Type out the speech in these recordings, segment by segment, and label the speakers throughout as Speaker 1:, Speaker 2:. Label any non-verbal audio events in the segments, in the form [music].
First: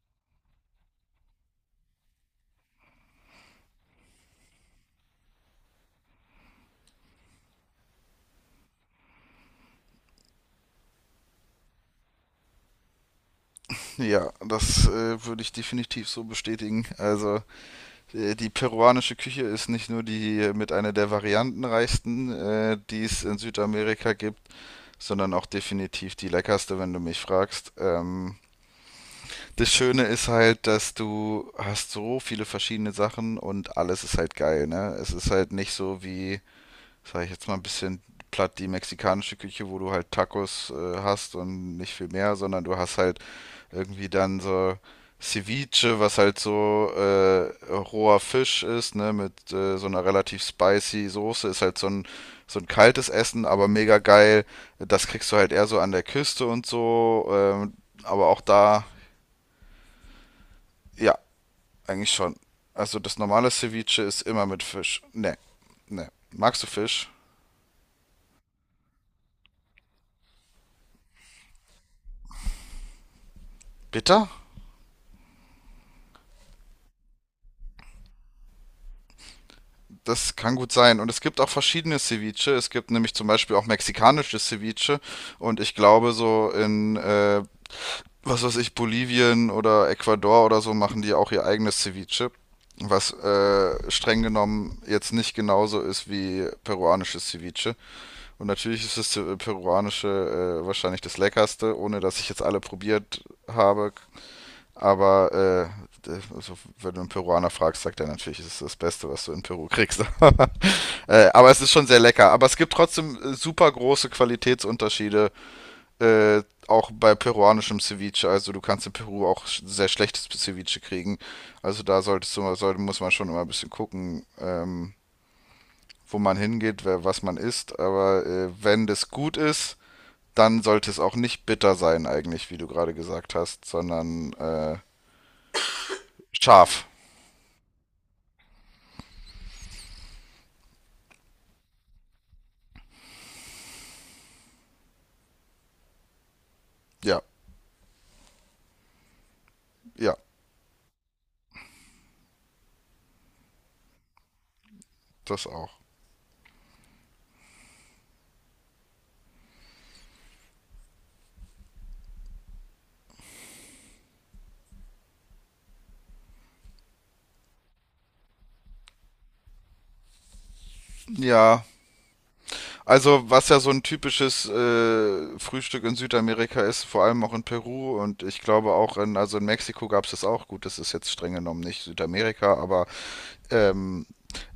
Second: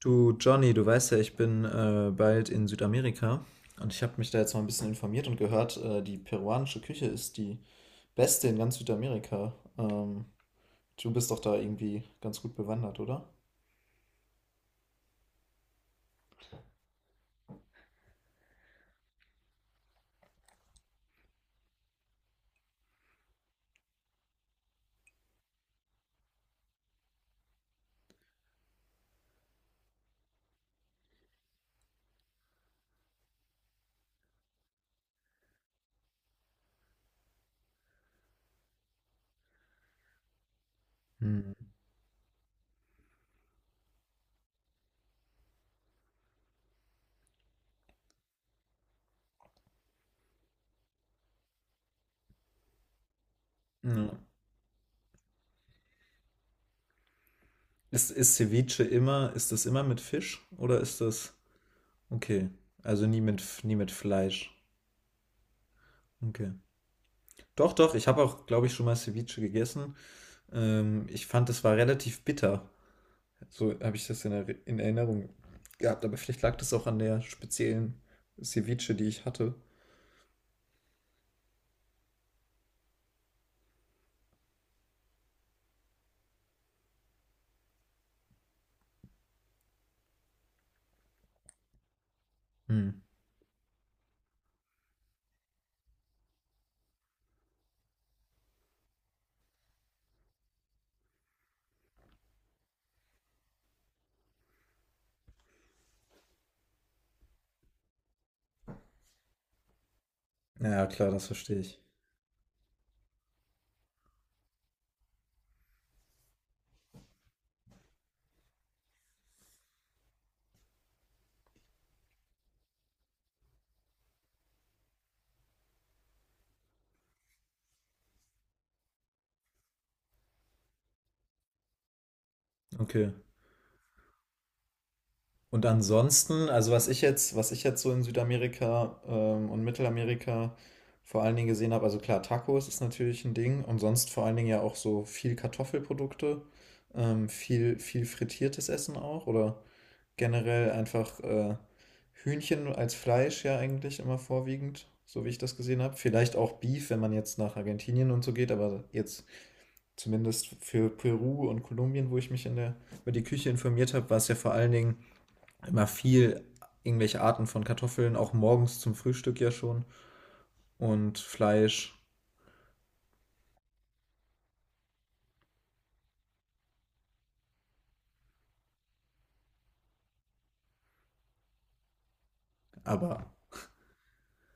Speaker 1: Du, Johnny, du weißt ja, ich bin bald in Südamerika und ich habe mich da jetzt mal ein bisschen informiert und gehört, die peruanische Küche ist die beste in ganz Südamerika. Du bist doch da irgendwie ganz gut bewandert, oder?
Speaker 2: Ja, das würde ich definitiv so bestätigen. Also die peruanische Küche ist nicht nur die mit einer der variantenreichsten, die es in Südamerika gibt, sondern auch definitiv die leckerste, wenn du mich fragst. Das Schöne ist halt, dass du hast so viele verschiedene Sachen und alles ist halt geil, ne? Es ist halt nicht so wie, sag ich jetzt mal ein bisschen platt, die mexikanische Küche, wo du halt Tacos hast
Speaker 1: Hm.
Speaker 2: und nicht viel mehr, sondern du hast halt irgendwie dann so Ceviche, was halt so roher Fisch ist, ne, mit so einer relativ spicy Soße, ist halt so ein kaltes Essen, aber mega
Speaker 1: Ja.
Speaker 2: geil. Das kriegst du halt eher so an der Küste und so,
Speaker 1: Ist,
Speaker 2: aber
Speaker 1: ist
Speaker 2: auch
Speaker 1: Ceviche
Speaker 2: da,
Speaker 1: immer, ist das immer mit Fisch oder ist
Speaker 2: ja,
Speaker 1: das
Speaker 2: eigentlich schon.
Speaker 1: okay?
Speaker 2: Also
Speaker 1: Also
Speaker 2: das
Speaker 1: nie mit,
Speaker 2: normale
Speaker 1: nie mit
Speaker 2: Ceviche ist immer
Speaker 1: Fleisch.
Speaker 2: mit Fisch. Ne, ne.
Speaker 1: Okay.
Speaker 2: Magst du Fisch?
Speaker 1: Doch, doch, ich habe auch, glaube ich, schon mal Ceviche gegessen. Ich fand, es war relativ bitter. So habe ich das
Speaker 2: Bitter?
Speaker 1: in Erinnerung gehabt, aber vielleicht lag das auch an der speziellen Ceviche, die ich hatte.
Speaker 2: Das kann gut sein. Und es gibt auch verschiedene Ceviche. Es gibt nämlich zum Beispiel auch mexikanisches Ceviche. Und ich glaube, so in was weiß ich, Bolivien oder Ecuador oder so machen die auch ihr eigenes Ceviche,
Speaker 1: Hm.
Speaker 2: was streng genommen jetzt nicht genauso ist wie peruanisches Ceviche. Und natürlich ist das peruanische wahrscheinlich das leckerste, ohne dass ich jetzt alle probiert habe. Aber also, wenn du einen Peruaner fragst, sagt er natürlich, es ist das Beste, was du in Peru kriegst.
Speaker 1: Ja,
Speaker 2: [laughs]
Speaker 1: klar, das
Speaker 2: Aber
Speaker 1: verstehe
Speaker 2: es ist
Speaker 1: ich.
Speaker 2: schon sehr lecker. Aber es gibt trotzdem super große Qualitätsunterschiede äh, auch bei peruanischem Ceviche, also du kannst in Peru auch sehr schlechtes Ceviche kriegen. Also da solltest du, sollte, muss man schon immer ein bisschen gucken, wo man hingeht, wer, was man isst. Aber wenn das gut ist, dann sollte es auch nicht bitter sein eigentlich, wie du gerade
Speaker 1: Okay.
Speaker 2: gesagt hast, sondern
Speaker 1: Und ansonsten, also
Speaker 2: scharf.
Speaker 1: was ich jetzt so in Südamerika und Mittelamerika vor allen Dingen gesehen habe, also klar, Tacos ist natürlich ein Ding und sonst vor allen Dingen ja auch so viel Kartoffelprodukte,
Speaker 2: Ja,
Speaker 1: viel frittiertes Essen auch oder
Speaker 2: ja,
Speaker 1: generell einfach Hühnchen als Fleisch ja eigentlich immer vorwiegend, so wie ich
Speaker 2: das
Speaker 1: das
Speaker 2: auch.
Speaker 1: gesehen habe. Vielleicht auch Beef, wenn man jetzt nach Argentinien und so geht, aber jetzt zumindest für Peru und Kolumbien, wo ich mich über die Küche informiert habe, war es ja vor allen Dingen immer viel irgendwelche Arten von Kartoffeln, auch morgens zum Frühstück ja schon und
Speaker 2: Ja,
Speaker 1: Fleisch,
Speaker 2: also, was ja so ein typisches Frühstück in Südamerika ist, vor allem auch in Peru und ich glaube auch in, also in Mexiko gab es das auch. Gut, das ist jetzt streng genommen nicht Südamerika, aber
Speaker 1: aber
Speaker 2: ähm,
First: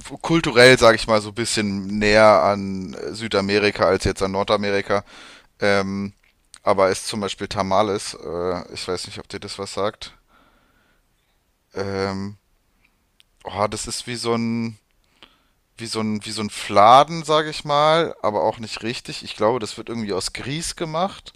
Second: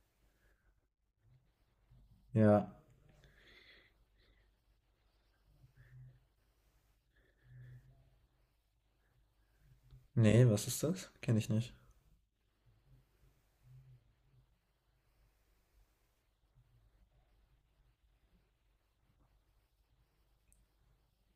Speaker 2: kulturell, sage ich mal, so ein bisschen näher
Speaker 1: ja,
Speaker 2: an Südamerika als jetzt an Nordamerika. Ähm, aber ist zum Beispiel Tamales. Ich weiß nicht, ob dir das was sagt.
Speaker 1: nee, was ist das? Kenne ich nicht.
Speaker 2: Ähm, oh, das ist wie so ein, wie so ein Fladen, sage ich mal, aber auch nicht richtig. Ich glaube, das wird irgendwie aus Grieß gemacht.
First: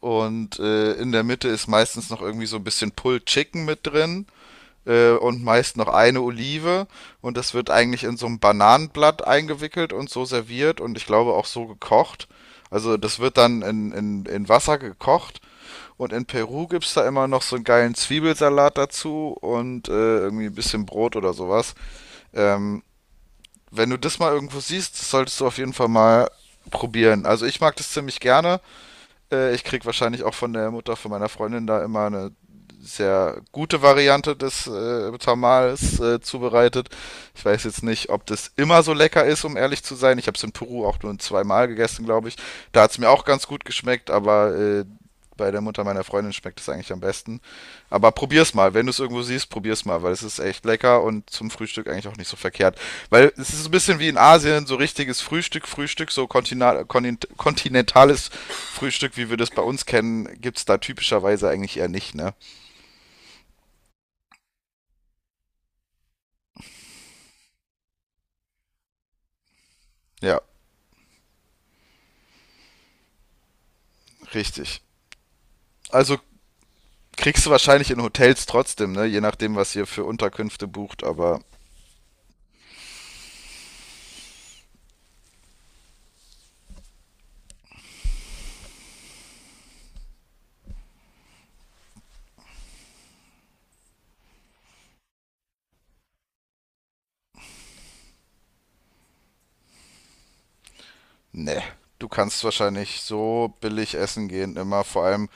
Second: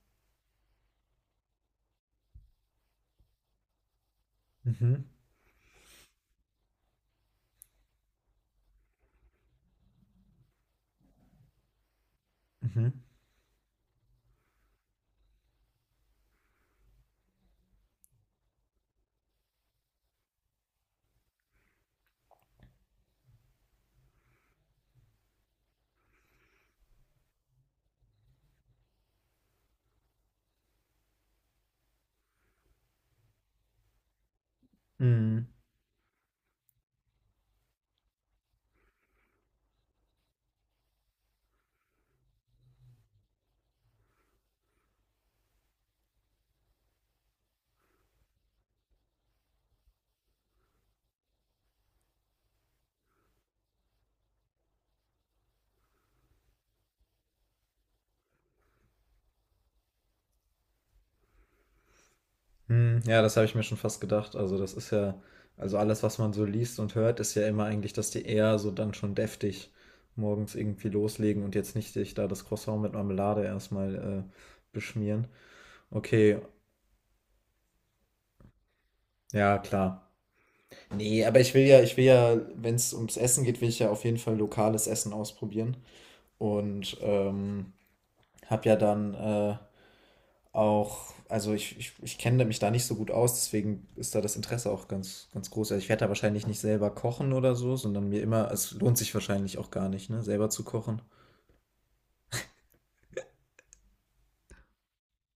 Speaker 2: Und in der Mitte ist meistens noch irgendwie so ein bisschen Pulled Chicken mit drin
Speaker 1: Mhm,
Speaker 2: und meist noch eine Olive. Und das wird eigentlich in so ein Bananenblatt eingewickelt und so serviert und ich glaube auch so gekocht.
Speaker 1: mhm,
Speaker 2: Also das wird dann in Wasser gekocht und in Peru gibt's da immer noch so einen geilen Zwiebelsalat dazu und irgendwie ein bisschen Brot oder sowas. Ähm, wenn du das mal irgendwo siehst, das solltest du auf jeden Fall mal probieren. Also ich mag das ziemlich gerne. Ich krieg wahrscheinlich auch von der Mutter von meiner Freundin da immer eine sehr gute Variante des
Speaker 1: mhm.
Speaker 2: Tamales zubereitet. Ich weiß jetzt nicht, ob das immer so lecker ist, um ehrlich zu sein. Ich habe es in Peru auch nur zweimal gegessen, glaube ich. Da hat es mir auch ganz gut geschmeckt, aber bei der Mutter meiner Freundin schmeckt es eigentlich am besten. Aber probier's mal, wenn du es irgendwo siehst, probier's mal, weil es ist echt lecker und zum Frühstück eigentlich auch nicht so verkehrt. Weil es ist so ein bisschen wie in Asien, so richtiges Frühstück, so kontinentales Frühstück, wie wir das bei uns kennen, gibt es da typischerweise eigentlich eher nicht, ne?
Speaker 1: Hm, ja, das habe ich mir schon fast gedacht. Also das ist ja, also alles, was man so liest und hört, ist ja immer eigentlich, dass die eher so dann schon deftig
Speaker 2: Ja,
Speaker 1: morgens irgendwie loslegen und jetzt nicht sich da das Croissant mit Marmelade erstmal äh,
Speaker 2: richtig.
Speaker 1: beschmieren.
Speaker 2: Also
Speaker 1: Okay,
Speaker 2: kriegst du wahrscheinlich in Hotels trotzdem, ne? Je nachdem,
Speaker 1: ja,
Speaker 2: was ihr für
Speaker 1: klar.
Speaker 2: Unterkünfte bucht,
Speaker 1: Nee, aber
Speaker 2: aber
Speaker 1: ich will ja, wenn es ums Essen geht, will ich ja auf jeden Fall lokales Essen ausprobieren. Und habe ja dann auch, also ich kenne mich da nicht so gut aus, deswegen ist da das Interesse auch ganz groß. Also ich werde da wahrscheinlich nicht selber kochen oder so, sondern mir immer, es lohnt sich wahrscheinlich auch gar nicht, ne, selber zu kochen.
Speaker 2: ne. Du kannst wahrscheinlich so billig essen gehen immer. Vor allem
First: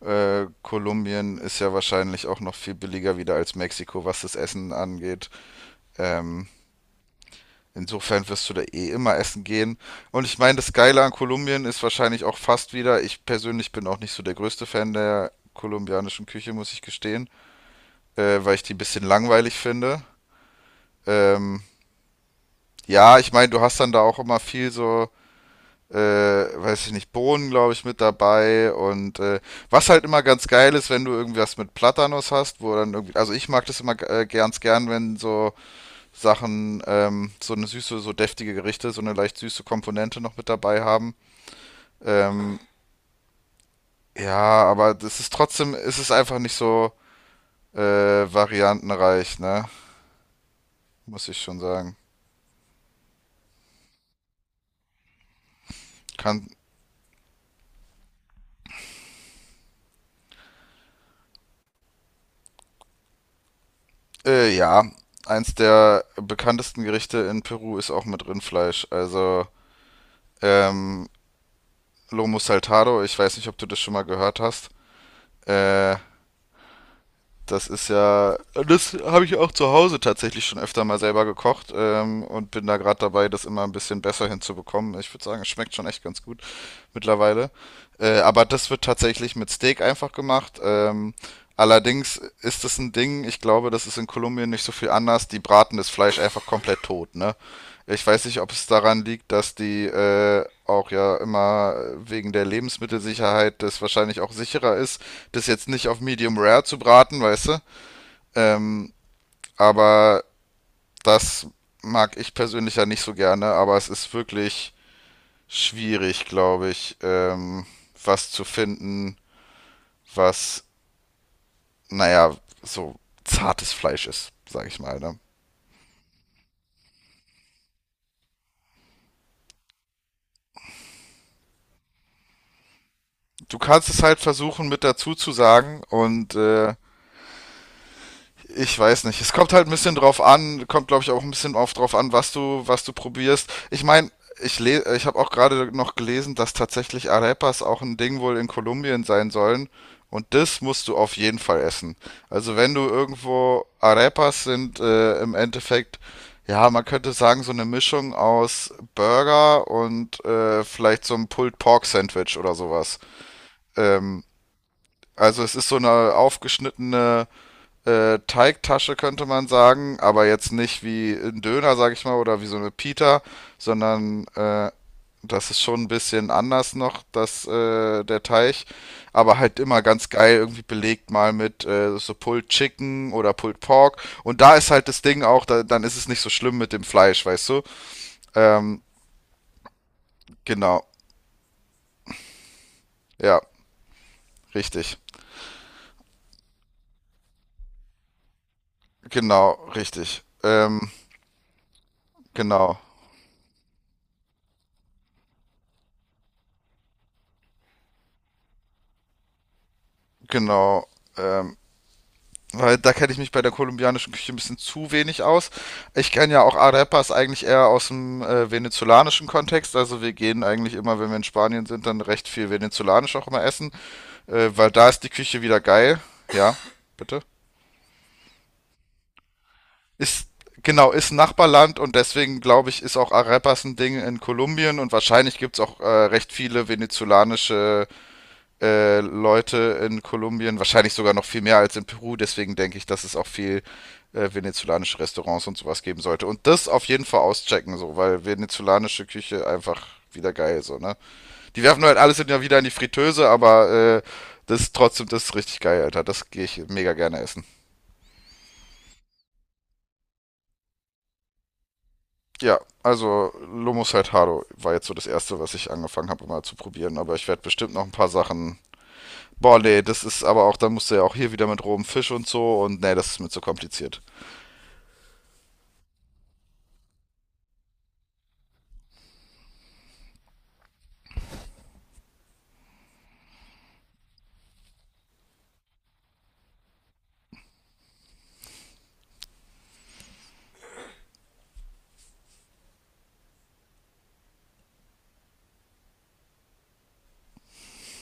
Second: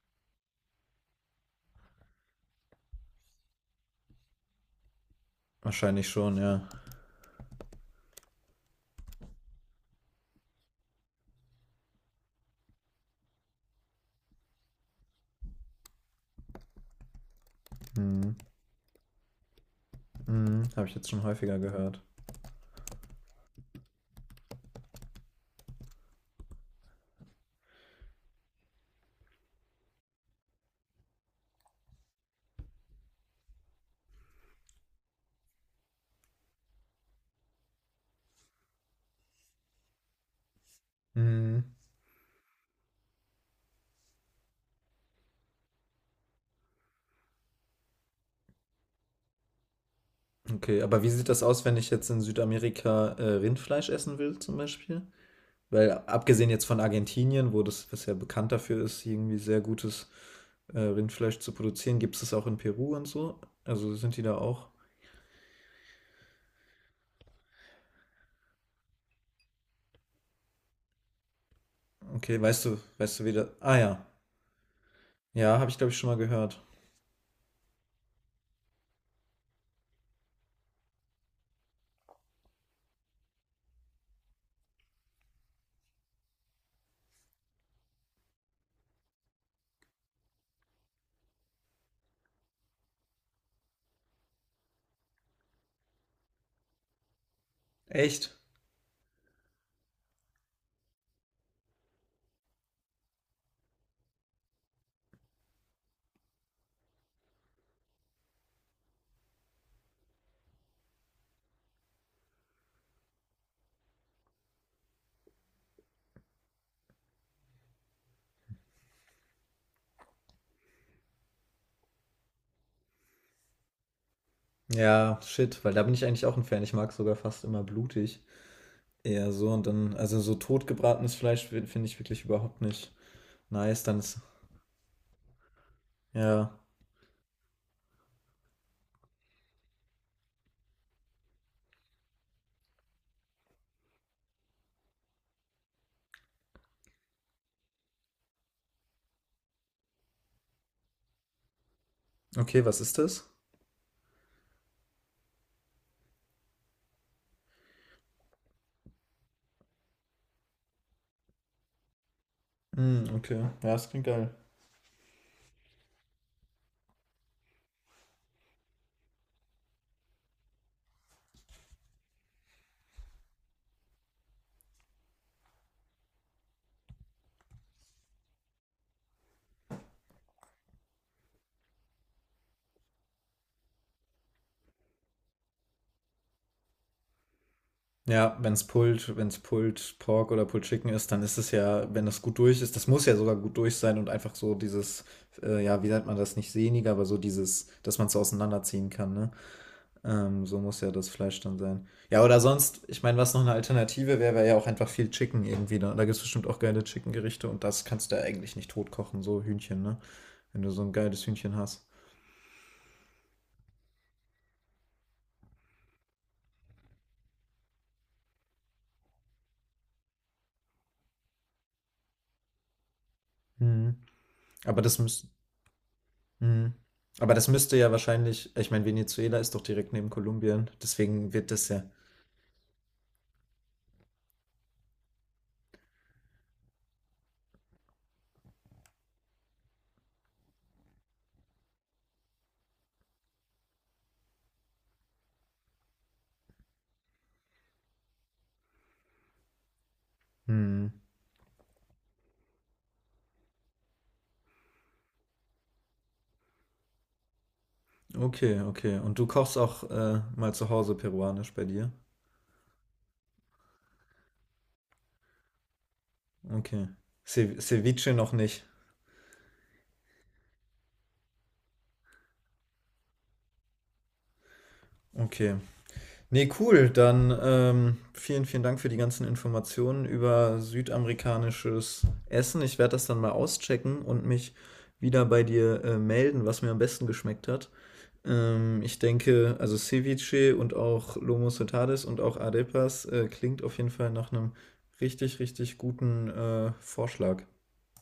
Speaker 2: Kolumbien ist ja wahrscheinlich auch noch viel billiger wieder als Mexiko, was das Essen angeht.
Speaker 1: Wahrscheinlich schon,
Speaker 2: Ähm,
Speaker 1: ja.
Speaker 2: Insofern wirst du da eh immer essen gehen. Und ich meine, das Geile an Kolumbien ist wahrscheinlich auch fast wieder, ich persönlich bin auch nicht so der größte Fan der kolumbianischen Küche, muss ich gestehen,
Speaker 1: Hm,
Speaker 2: weil ich die ein bisschen langweilig finde.
Speaker 1: hm, habe ich jetzt schon häufiger
Speaker 2: Ähm,
Speaker 1: gehört.
Speaker 2: ja, ich meine, du hast dann da auch immer viel so, weiß ich nicht, Bohnen, glaube ich, mit dabei. Und was halt immer ganz geil ist, wenn du irgendwas mit Platanos hast, wo dann irgendwie, also ich mag das immer ganz gern, wenn so Sachen, so eine süße, so deftige Gerichte, so eine leicht süße Komponente noch mit dabei haben.
Speaker 1: Hm,
Speaker 2: Ähm, ja, aber das ist trotzdem, es ist einfach nicht so variantenreich, ne?
Speaker 1: okay, aber wie sieht
Speaker 2: Muss ich
Speaker 1: das
Speaker 2: schon
Speaker 1: aus, wenn ich
Speaker 2: sagen.
Speaker 1: jetzt in Südamerika Rindfleisch essen will, zum Beispiel? Weil
Speaker 2: Kann,
Speaker 1: abgesehen jetzt von Argentinien, wo das bisher bekannt dafür ist, irgendwie sehr gutes Rindfleisch zu produzieren, gibt es das auch in Peru und so? Also sind die da auch?
Speaker 2: ja, eins der bekanntesten Gerichte in Peru ist auch mit Rindfleisch. Also, ähm, Lomo
Speaker 1: Okay,
Speaker 2: Saltado, ich
Speaker 1: weißt du
Speaker 2: weiß nicht,
Speaker 1: wieder.
Speaker 2: ob du
Speaker 1: Ah
Speaker 2: das schon mal
Speaker 1: ja.
Speaker 2: gehört hast.
Speaker 1: Ja, habe ich glaube
Speaker 2: Äh,
Speaker 1: ich schon mal gehört.
Speaker 2: Das ist ja, das habe ich auch zu Hause tatsächlich schon öfter mal selber gekocht und bin da gerade dabei, das immer ein bisschen besser hinzubekommen. Ich würde sagen, es schmeckt schon echt ganz gut mittlerweile. Aber das wird tatsächlich mit Steak einfach gemacht. Allerdings ist das ein Ding, ich glaube, das ist in Kolumbien nicht so viel anders. Die braten das Fleisch einfach komplett tot, ne? Ich weiß nicht,
Speaker 1: Echt?
Speaker 2: ob es daran liegt, dass die auch ja immer wegen der Lebensmittelsicherheit das wahrscheinlich auch sicherer ist, das jetzt nicht auf Medium Rare zu braten, weißt du? Ähm, aber das mag ich persönlich ja nicht so gerne, aber es ist wirklich schwierig, glaube ich, was zu finden, was, naja, so zartes Fleisch ist, sage ich mal. Ne?
Speaker 1: Ja, shit, weil da bin ich eigentlich auch ein Fan. Ich mag sogar fast immer blutig. Eher so und dann, also so totgebratenes Fleisch finde ich wirklich überhaupt nicht
Speaker 2: Du
Speaker 1: nice.
Speaker 2: kannst
Speaker 1: Dann
Speaker 2: es halt
Speaker 1: ist,
Speaker 2: versuchen mit dazu zu sagen und
Speaker 1: ja.
Speaker 2: ich weiß nicht. Es kommt halt ein bisschen drauf an, kommt glaube ich auch ein bisschen auf drauf an, was du probierst. Ich meine, ich habe auch gerade noch gelesen, dass tatsächlich Arepas auch ein Ding wohl in Kolumbien sein sollen. Und das musst du auf jeden Fall essen. Also
Speaker 1: Okay,
Speaker 2: wenn
Speaker 1: was
Speaker 2: du
Speaker 1: ist das?
Speaker 2: irgendwo Arepas sind im Endeffekt, ja, man könnte sagen, so eine Mischung aus Burger und vielleicht so einem Pulled Pork Sandwich oder sowas.
Speaker 1: Mm, okay, ja, das klingt
Speaker 2: Ähm,
Speaker 1: geil.
Speaker 2: also es ist so eine aufgeschnittene Teigtasche könnte man sagen, aber jetzt nicht wie ein Döner, sag ich mal, oder wie so eine Pita, sondern das ist schon ein bisschen anders noch, das, der Teig, aber halt immer ganz geil irgendwie belegt mal mit so Pulled Chicken oder Pulled Pork und da ist halt das Ding auch, da, dann ist es nicht so schlimm mit dem Fleisch, weißt du?
Speaker 1: Ja,
Speaker 2: Ähm,
Speaker 1: Wenn's Pulled Pork oder Pulled
Speaker 2: genau,
Speaker 1: Chicken ist, dann ist es ja, wenn das gut durch ist, das muss ja sogar
Speaker 2: ja,
Speaker 1: gut durch sein und einfach so
Speaker 2: richtig,
Speaker 1: dieses, ja, wie nennt man das, nicht sehniger, aber so dieses, dass man es so auseinanderziehen kann, ne?
Speaker 2: genau, richtig,
Speaker 1: So muss ja das Fleisch dann sein. Ja, oder
Speaker 2: genau,
Speaker 1: sonst, ich meine, was noch eine Alternative wäre, wäre ja auch einfach viel Chicken irgendwie. Da gibt es bestimmt auch geile Chicken-Gerichte und das kannst du ja eigentlich nicht tot kochen, so Hühnchen, ne? Wenn du so
Speaker 2: genau,
Speaker 1: ein geiles Hühnchen
Speaker 2: ähm,
Speaker 1: hast.
Speaker 2: weil da kenne ich mich bei der kolumbianischen Küche ein bisschen zu wenig aus. Ich kenne ja auch Arepas eigentlich eher aus dem venezolanischen Kontext. Also wir gehen eigentlich immer, wenn wir in Spanien sind, dann recht viel venezolanisch auch immer essen.
Speaker 1: Mhm.
Speaker 2: Weil
Speaker 1: Aber
Speaker 2: da
Speaker 1: das
Speaker 2: ist die
Speaker 1: müsste.
Speaker 2: Küche wieder geil. Ja,
Speaker 1: Mhm.
Speaker 2: bitte.
Speaker 1: Aber das müsste ja wahrscheinlich, ich meine, Venezuela ist doch direkt neben
Speaker 2: Ist,
Speaker 1: Kolumbien,
Speaker 2: genau, ist ein
Speaker 1: deswegen wird das
Speaker 2: Nachbarland
Speaker 1: ja.
Speaker 2: und deswegen glaube ich, ist auch Arepas ein Ding in Kolumbien und wahrscheinlich gibt es auch recht viele venezolanische Leute in Kolumbien, wahrscheinlich sogar noch viel mehr als in Peru. Deswegen denke ich, dass es auch viel venezolanische Restaurants und sowas geben sollte. Und das auf jeden Fall auschecken, so, weil venezolanische Küche einfach wieder geil, so,
Speaker 1: Hm.
Speaker 2: ne? Die werfen halt alles immer wieder in die Fritteuse, aber das ist trotzdem, das ist richtig geil, Alter. Das gehe ich mega gerne essen.
Speaker 1: Okay, okay. Und du kochst auch mal zu Hause peruanisch bei dir?
Speaker 2: Ja, also Lomo Saltado war jetzt so das erste, was ich angefangen habe, mal zu
Speaker 1: Okay.
Speaker 2: probieren. Aber ich werde
Speaker 1: Ce
Speaker 2: bestimmt noch ein
Speaker 1: Ceviche
Speaker 2: paar
Speaker 1: noch
Speaker 2: Sachen.
Speaker 1: nicht.
Speaker 2: Boah, nee, das ist aber auch, dann musst du ja auch hier wieder mit rohem Fisch und so und nee, das ist mir zu kompliziert.
Speaker 1: Okay. Nee, cool. Dann vielen Dank für die ganzen Informationen über südamerikanisches Essen. Ich werde das dann mal auschecken und mich wieder bei dir melden, was mir am besten geschmeckt hat. Ich denke, also Ceviche und auch Lomo Saltares und auch Arepas klingt auf jeden Fall nach einem richtig guten Vorschlag.